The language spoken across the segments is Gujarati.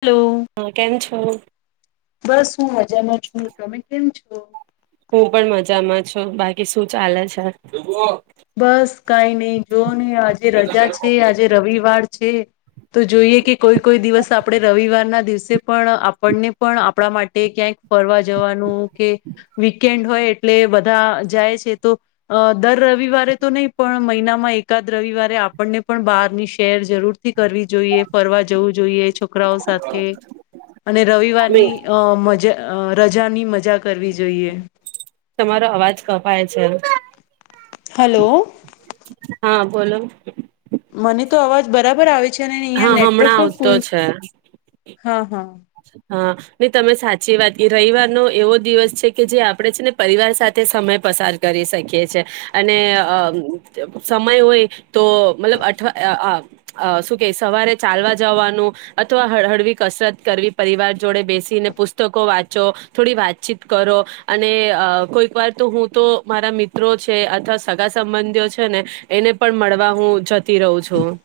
હલો. હા કેમ છો હું બસ હું મજામાં છું તમે કેમ છો? હું પણ મજામાં છું બાકી શું ચાલે છે? બસ કઈ નહી જો નને આજે રજા છે આજે રવિવાર. છે તો જોઈએ કે કોઈ કોઈ દિવસ આપણે રવિવાર ના દિવસે પણ આપણને પણ આપ આપણા માટે ક્યાંક ફરવા જવાનું કે વીકેન્ડ હોય એટલે બધા જાય છે તો દર રવિવારે તો નહીં પણ મહિનામાં એકાદ રવિવારે આપણને પણ બહારની શેર જરૂર થી કરવી જોઈએ ફરવા જવું જોઈએ છોકરાઓ સાથે અને રવિવારની અ મજા અ રજાની મજા કરવી જોઈએ. તમારો અવાજ કપાય છે. હલો. હા બોલો. મને તો અવાજ બરાબર આવે છે અને અહિયાં હા નેટવર્ક હમણાં પણ આવતો ફૂલ છે. હા હા. હા નહી તમે સાચી વાત રવિવારનો એવો દિવસ છે કે જે આપણેે છે ને પરિવાર સાથે સમય પસાર કરી શકીએ છે અને અ સમય હોય તો મતલબ અઠવા શું કે સવારે ચાલવા જવાનું અથવા હળ હળવી કસરત કરવી. પરિવાર જોડે બેસીને પુસ્તકો વાંચો થોડી વાતચીત કરો અને કોઈક વાર તો હું તો મારા મિત્રો છે અથવા સગા સંબંધીઓ છે ને એને પણ મળવા હું જતો. રહું છું.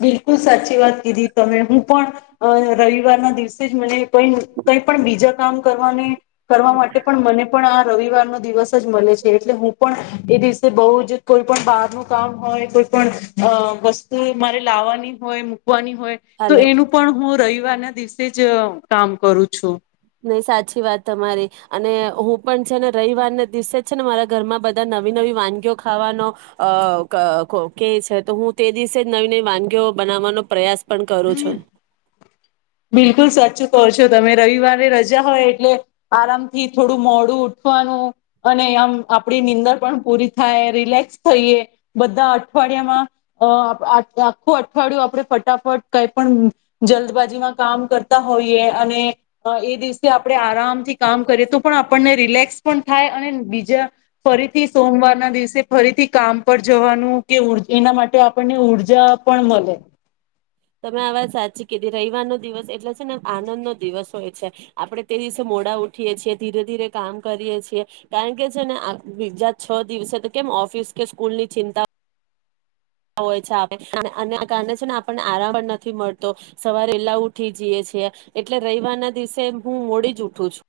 બિલકુલ સાચી વાત કીધી તમે હું પણ રવિવારના દિવસે જ મને કઈ કઈ પણ બીજા કામ કરવાને કરવા માટે પણ મને પણ આ રવિવાર નો દિવસ જ મલે છે એટલે હું પણ એ દિવસે બહુ જ કોઈ પણ બહાર નું કામ હોય કોઈ પણ અહ વસ્તુ ઈ મારે લાવવાની હોય મૂકવાની હોય તો હલો એનું પણ હું રઈ વાર ના દિવસે જ કામ કરું છું. નહીં સાચી વાત તમારી, અને હું પણ છે ને રઈવારના દિવસે જ છે ને મારા ઘરમાં બધા નવી-નવી વાનગીઓ ખાવાનો અહ ક કે છે તો હું તે દિવસે જ નવી-નવી વાનગીઓ બનાવાનો પ્રયાસ પણ કરું છું બિલકુલ સાચું કહો છો તમે. રવિવારે રજા હોય એટલે આરામથી થોડું મોડું ઉઠવાનું અને આમ આપડી નીંદર પણ પૂરી થાય, રિલેક્સ થઈએ બધા અઠવાડિયામાં અહ આ આખું અઠવાડિયું આપડે ફટાફટ કાઈ પણ જલ્દબાજીમાં કામ કરતા હોઈએ અને ઈ દિવસે આપણે આરામથી કામ કરીએ તો પણ આપણને રિલેક્સ પણ થાય અને બીજા ફરીથી સોમવારના દિવસે ફરીથી કામ પર જવાનું કે [unintelligible] ના માટે આપણને ઉર્જા પણ મળે. તમે આ વાત સાચી કીધી. રઈવાર નો દિવસ એટલે છે ને આનંદ નો દિવસ હોય છે. આપણે તે દિવસે મોડા ઉઠીયેએ છીએ, ધીરે-ધીરે કામ કરીએ છીએ કારણ કે છે ને આ બીજા છ દિવસે તો કેમ ઓફિસ કે સ્કૂલ ની ચિંતા હોય છે [unintelligible] આના કારણે છે ને આપણને આરામ પણ નથી મળતો, સવારે વેલા ઉઠી જઈએ છે, એટલે રઈવારના દિવસે હું મોડી જ ઉઠું છું.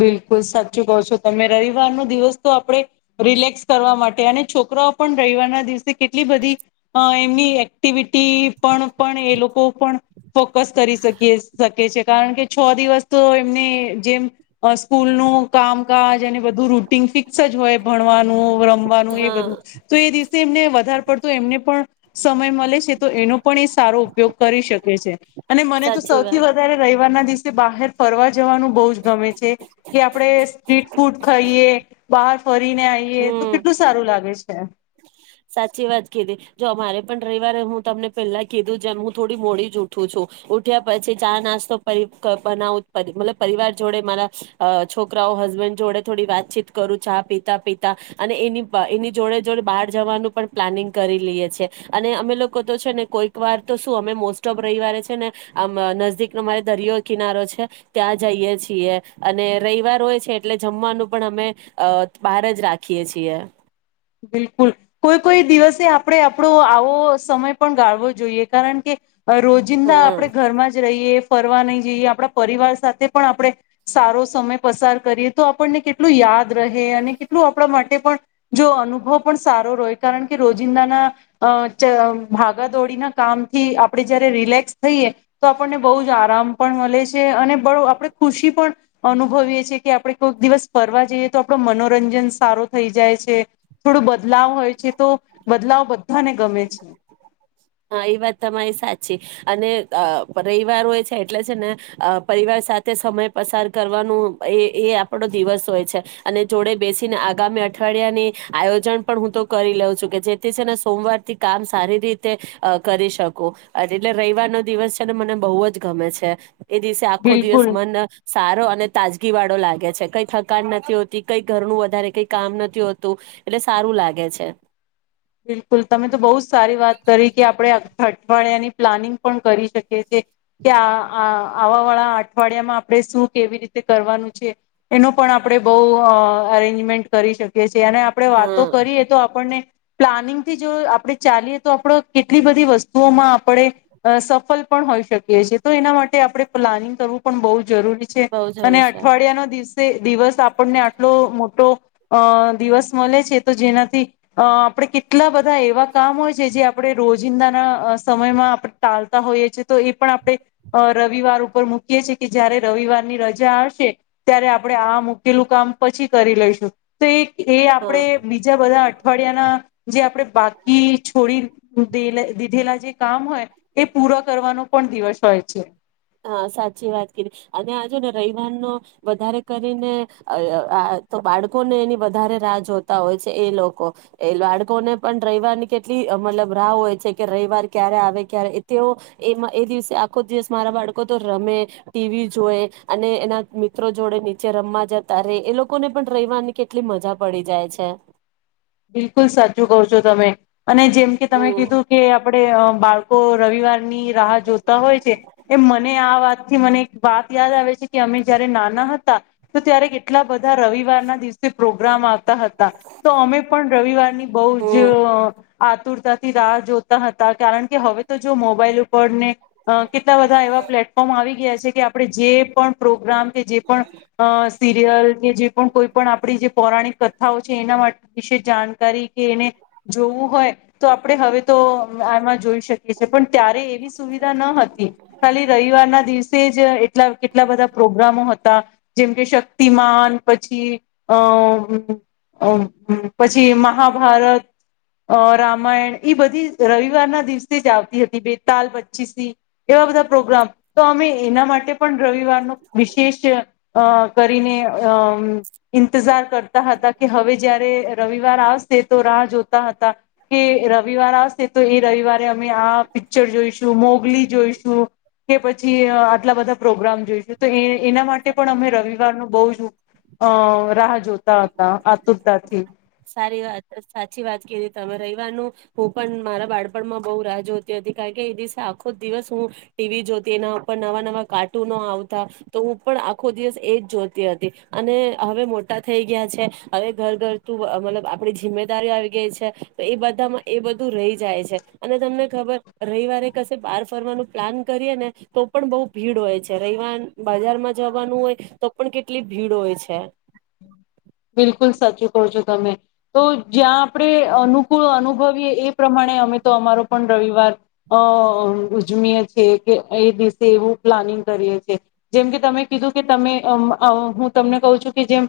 બિલકુલ સાચું કહો છો તમે, રવિવારનો દિવસ તો આપણે રિલેક્સ કરવા માટે અને છોકરાઓ પણ રઈવારના દિવસે કેટલી બધી અહ એમની એક્ટિવિટી પર પણ એ લોકો પણ ફોકસ કરી શકીએ શકે છે કારણ કે છ દિવસ તો એમને જેમ અહ સ્કૂલ નું કામકાજ અને બધું રૂટીન ફિક્સ જ હોય ભણવાનું, રમ વાનું એ હા બધું તો એ દિવસે એમને વધાર પડતું એમને પણ સમય મલે છે, તો એનો પણ એ સારો ઉપયોગ કરી શકે છે. અને મને તો સાચી સૌથી વાત વધારે રઈવારના દિવસ સે બહાર ફરવા જવાનું બહું જ ગમે છે કે આપણે સ્ટ્રીટ ફૂડ ખાઈએ, બહાર ફરીને આઈએ, તો હમ કેટલું સારું લાગે છે. સાચી વાત કીધી જો અમારે પણ રવિવારે હું તમને પહેલા કીધું જેમ હું થોડી મોડી જ ઉઠું છું ઉઠ્યા પછી ચા નાસ્તો બનાવું મતલબ પરિવાર જોડે મારા છોકરાઓ હસબેન્ડ જોડે થોડી વાતચીત કરું ચા પીતા પીતા અને એની એની જોડે જોડે બાર જવાનું પણ પ્લાનિંગ કરી લઈએ છેએ અને અમે લોકો તો છે ને કોઈક વાર તો શું અમે મોસ્ટ ઓફ રવિવારે છે નેમ નદીકનો અમારે દરિયો કિનારો છે ત્યાં જઈએ છીએ અને રવવાર હોય છે એટલે જમવાનું પણ અમે બહાર જ રાખીએ છીએ. બિલકુલ કોઈ કોઈ દિવસે આપણે આપણો આવો સમય પણ ગાળવો જોઈએ કારણ કે રોજિંદા હા આપણે ઘરમાં જ રહીએ. ફર નહી જઈએ આપણા પરિવાર સાથે પણ આપણે સારો સમય પસાર કરીએ તો આપણને કેટલું યાદ અને કેટલું આપણા માટે પણ જો અનુ અ પણ સારો રય કારણ કે રોજિંદાના ભાગા દોડીના કામથી આપણે જયારે રિલેક્સ થઈએ તો આપણને બહુ જ આરામ પણ મળે છે અને બ આપ ખુશી પણ અનુભવીએ છીએ કે આપડણે કોઈક દિવસ ફરવા જઈએ તો આપણો મનોરંજન સારો થઈ જાય છે. થોડો બદલાવ હોય છે તો બદલાવ બધાને ગમે છે. હા એ વાત તમારી સાચી અને રવિવાર હોય છે એટલે છે ને પરિવાર સાથે સમય પસાર કરવાનો એ એ આપડો દિવસ હોય છે અને જોડે બેસીને આગામી અઠવાડિયાની આયોજન પણ હું તો કરી લઉં છું કે જેથી છે ને સોમવાર થી કામ સારી રીતે કરી શકું એટલે રવવાર નો દિવસ છે ને મને બહુ જ ગમે છે. એ દિવસે આખો, બિલકુલ દિવસ મન સારો અને તાજ. ી વાળો લાગે છે, કઈ થકાન નથી હોતી કઈ ઘરનું વધારે કઈ, કામ નથી હોતું એટલે સારું લાગે છે. બિલકુલ તમે તો બહુ. સારી વાત કરી કે, આપડે. અઠવાડિયા ની પ્લાનિંગ પણ કરી શકીએ છી, કે આ આવા વાળા અઠવાડિયામાં આપણે શું કેવી રીતે કરવાનું છે, એનો પણ આપણેે બઉ અરેન્જમેન્ટ કરી શકીએ છએ. ત્યાંને આપડણે હા વાતો, કરીએ તો આપણને. પ્લાનિંગથી જો આપણે ચાલીએ તો આપડ કેટલી બધી વસ્તુઓમાં આપણે સફળ પણ હોઈ શકીએ છીએ તો એના માટે આપણે પ્લાનિંગ કરવું પણ બહુ જ. જરૂરી છે, બઉ જ આવે અને છે અઠવાડિયાનોો દિવસ. દિવસ આપણને આટલો મોટો અ દિવસ મળે છે, તો જેનાથી અ. આપણે કેટલા બધા એવા કામ હોય છે, જે આપણે રોજિંદાના સમયમાં આ, પણે ટાલતા હોઈએ છીએ તો એ પણ આપણે રવિવાર ઉપર મૂકીએ છીએ, કે જયારે રવિવારની રજા આવશે ત્યારે આપણે આ મૂકેલું કામ પછી કરી લઈશું તો એ. એ હા આપડે બીજા બધા. હરિયાણા. જે આપણે બાકી છોડી દે દીધેલા જે કામ હોય, એ પૂરા કરવાનો પણ દિવસ હોય છે. હા સાચી વાત કરી અને આજ ને રવવારનો વધારે કરીને તો બાળકોને એની વધારે રાહ જોતા હોય છે એ લોકો એ બાળકોને પણ રવિવારની કેટલી મતલબ રાહ હોય છે, કે રવિવાર ક્યારે આવે ક્યારે, તેઓ એ એ દિવસે આખો દિવસ મારા બાળકો. લોકો તો રમે ટીવી જોય, અને એના મિત્રો જોડે, નીચે રમવા જતા રે એ લોકોને પણ રેવાની કેટલી મજા પડી જાય છે. બિલકુલ સાચું કહ છો, તમે. અને જેમ કે, તમે હમ કીધું કે આપણે. બાળકો રવિવારની રાહ જોતા હોય છે એ મને આ વાતથી મને એક વાત યાદ આવે છે, કે અમે જયારે નાના હતા તો ત્યારે કેટલા બધા રવિવારના દિવસે, પ્રોગ્રામ આવતા હતા તો. પણ રવિવાર, ની બહ જ. હમ આતુરતાથી રાહ, જોતા હતા કારણ, કે હવે તો જો મોબાઈલ ઉપરને. અ કેટલા બધા, એવા પ્લેટફોર્મ, આવી ગયા છે. કે આપણે જે પણ પ્રોગ્રામ કે, જે પણ સીરિયલ કે જે. પણ કોઈ પણ આપણી જે પૌરાણિક કથાઓ છે એના માટે. વિશે જાણકારી કે એને જોવું હોય તો આપણે હવે તો આમાં જોઈ શકીએ છે, પણ ત્યારે એવી સુવિધા ન હતી ખાલી રવિવારના દિવસે, જ એટલા કેટલા બધા પ્રોગ્રામો હતા, જેમકે શક્તિમાન પછી અ. હમ પછી મહાભારત રામાયણ ઈ બધી રવિવારના દિવસે જ, આવતી હતી, બેતાલ પચ્ચીસથી એવા બધા પ્રોગ્રામ. તો અમે એના માટે, પણ રવિવારનો વિશેષ અ કરીને અ. ઇંતજાર. કરતા હતા, કે હવે. રવિવાર આવશે તો રાહ, જોતા હતા કે રવિવાર આવશે તો એ રવિવારે અમે આ પિક્ચર જોઈશું મોગલી જોઈશું, કે પછી આટલા બધા પ્રોગ્રામ જોઈશું, તો એના માટે પણ અમે રવિવાર ન, બહ જ અ રાહ જોતા હતા. તૂતાથી. સારી વાત સાચી વાત કી તમે રવવારનું હું, પણ મારા બાળપણમાં બઉુ રાહ જોતી હતી કારણ કે, એ દિવસે આખો જ દિવસ હું ટીવી જોતી એના ઉપર નવા નવા કાર્ટૂનો આવતા તો હું, પણ આખો દિવસ એજ જોતી હતી અને હવે મોટા થઈ ગયા છે, હવે ઘર ઘર. મતલબ આપણી જિમ્મેદારીઓ આવી ગઈ છે એ બધામાં એ બધું રહી જાય છે અને તમને ખબર રવિવારે કશે બહાર ફરવાનું પ્લાન કરીએ ને તો પણ બહુ ભીડ હોય છે, રવવાર બજારમાં જવાનું હોય, તો પણ કેટલી ભીડ હોય છે. બિલકુલ સાચું કહો છો, તમે તો જ્યાં આપણે અનુકૂળ અનુભવીએ એ પ્રમાણે અમે તો અમારો પણ રવિવાર અ ઉજવીય છીએ, કે એ દિવસે એવું પ્લાનિંગ કરીએ છેીએ, જેમ કે તમે કીધું કે તમે હું તમને કહું છું કે જેમ.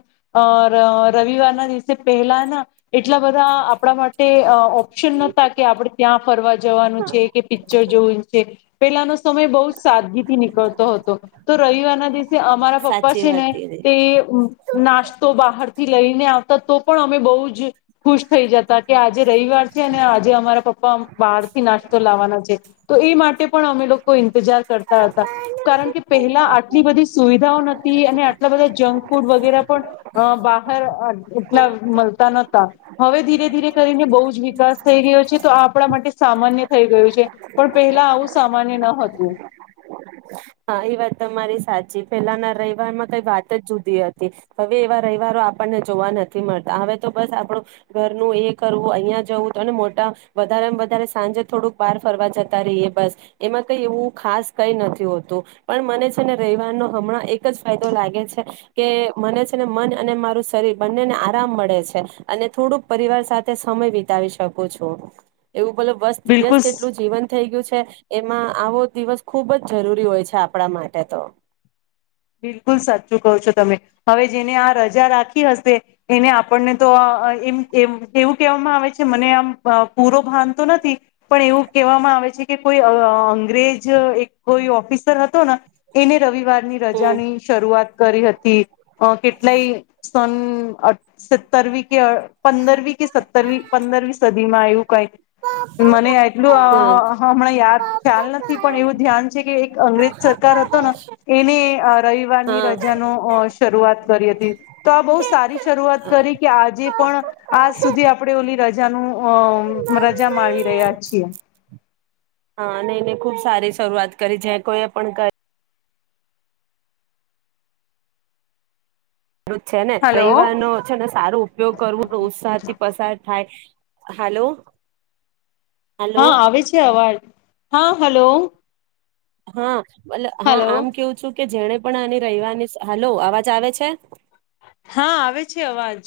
રવિવાર ના દિવસે પહેલા, એટલા બધા આપણા માટે. તે ઓપ્શન નતા કે આપડે ત્યાં ફરવા જવાનું છે, કે પિક્ચર જોવું છે, પેલાનો સમય બહ સાદગીથી નીકળતો હતો તો રવિવારના દિવસે અમારા પપ્પા સાચી છે, વાત ને કીધી તે નાસ્તો બહ. લઈને આવતા તો પણ, અમે બહુ જ ખુશ થઈ જતા. કે આજે રવિર છે, અને આજે અમારા. પણ બહાર થી નાસ્તો લાવવાના તો એ માટે પણ અમે લોકો ઈન જર કરતા હતા કારણ કે પહેલા આટલી બધી સુવિધાઓ નથી અને આટલા બધા જંક ફૂડ વગેરે પણ અહ બહાર અ એટલા મળતા નહતા, હવે ધીરે ધીરે કરીને બહુ જ વિકાસ થઈ રહ્યો છે તો આ આપણા માટે સામાન્ય થઈ ગયું છે, પણ પહેલા આવું સામાન્ય ન હતું. હા ઈ વાત તમારી સાચી. પેલાના રઈવારમાં કાઈ વાત જ જુદી હતી. હવે એવા રવિવારો આપણને જોવા નથી મળતા, હવે તો બસ આપડું ઘરનું એ કરવું, અહિયાં જવું, અને મોટા વધારમાંવધારે સાંજે થોડુંક બહાર ફરવા જતા રહીએ બસ, એમાં કઈ એવું ખાસ કઈ નથી હોતું. તું પણ મને છે ને રઈવારનો હમણાં એક જ ફાયદો લાગે છે કે મને છે ને મન અને મારું શરીર બંનેને આરામ મળે છે અને થોડુંક પરિવાર સાથે સમય વિતાવી શકું છું. એવું બલબ વસ્ત બિલકુલ વ્યસ્ત એટલું જીવન થઈ ગયું છે એમાં આવો દિવસ ખુબ જ જરૂરી હોય છે. છે આપણા માટે તો. બિલકુલ સાચું કહો છો તમે. હવે જેને આ રજા રાખી હશે એને આપણને તો અહ એમ-એમ એવું કહેવામાં આવે છે મને આમ પૂરો ભાન તો નથી પણ એવું કહેવામાં આવે છે કે કોઈ અહ અ અંગ્રેજ એક કોઈ ઓફિસર હતો ના એને રવિવારની ર જા હમ ની શરૂઆત કરી હતી. અહ કેટલાય સન સતરવી કે પંદરવી કે સત્તરવી પંદરવી સદી માં આવું કાઈ. મને એટલું હમ હ-હ હમણાં યાદ ખ્યાલ નથી પણ એવું ધ્યાન છે કે એક અંગ્રેજ સરકાર હતો ના એને અહ રઈવારની હા રજાનો અહસ શરૂઆત કરી હતી, તો આ બહું સારી શરૂઆત કરી કે આજે પણ આજ સુધી આપણે ઓલી રજાનું અહ રજા માળી રહ્યા છીએ. હા અને એને ખુબ સારી શરૂઆત કરી જે કોઈએ પણ કરી. [unintelligible] છે ને હલો રઈવારનો છે ને સારો ઉપયોગ કરવો અને ઉત્સાહ થી પસાર થાય હલો. હા આવે છે અવાજ. હા હલો. હા. મતલ હા હલો આમ કેવું છું કે જેને પણ આની રઈવારની, સ હલો અવાજ આવે છે? હા, આવે છે અવાજ.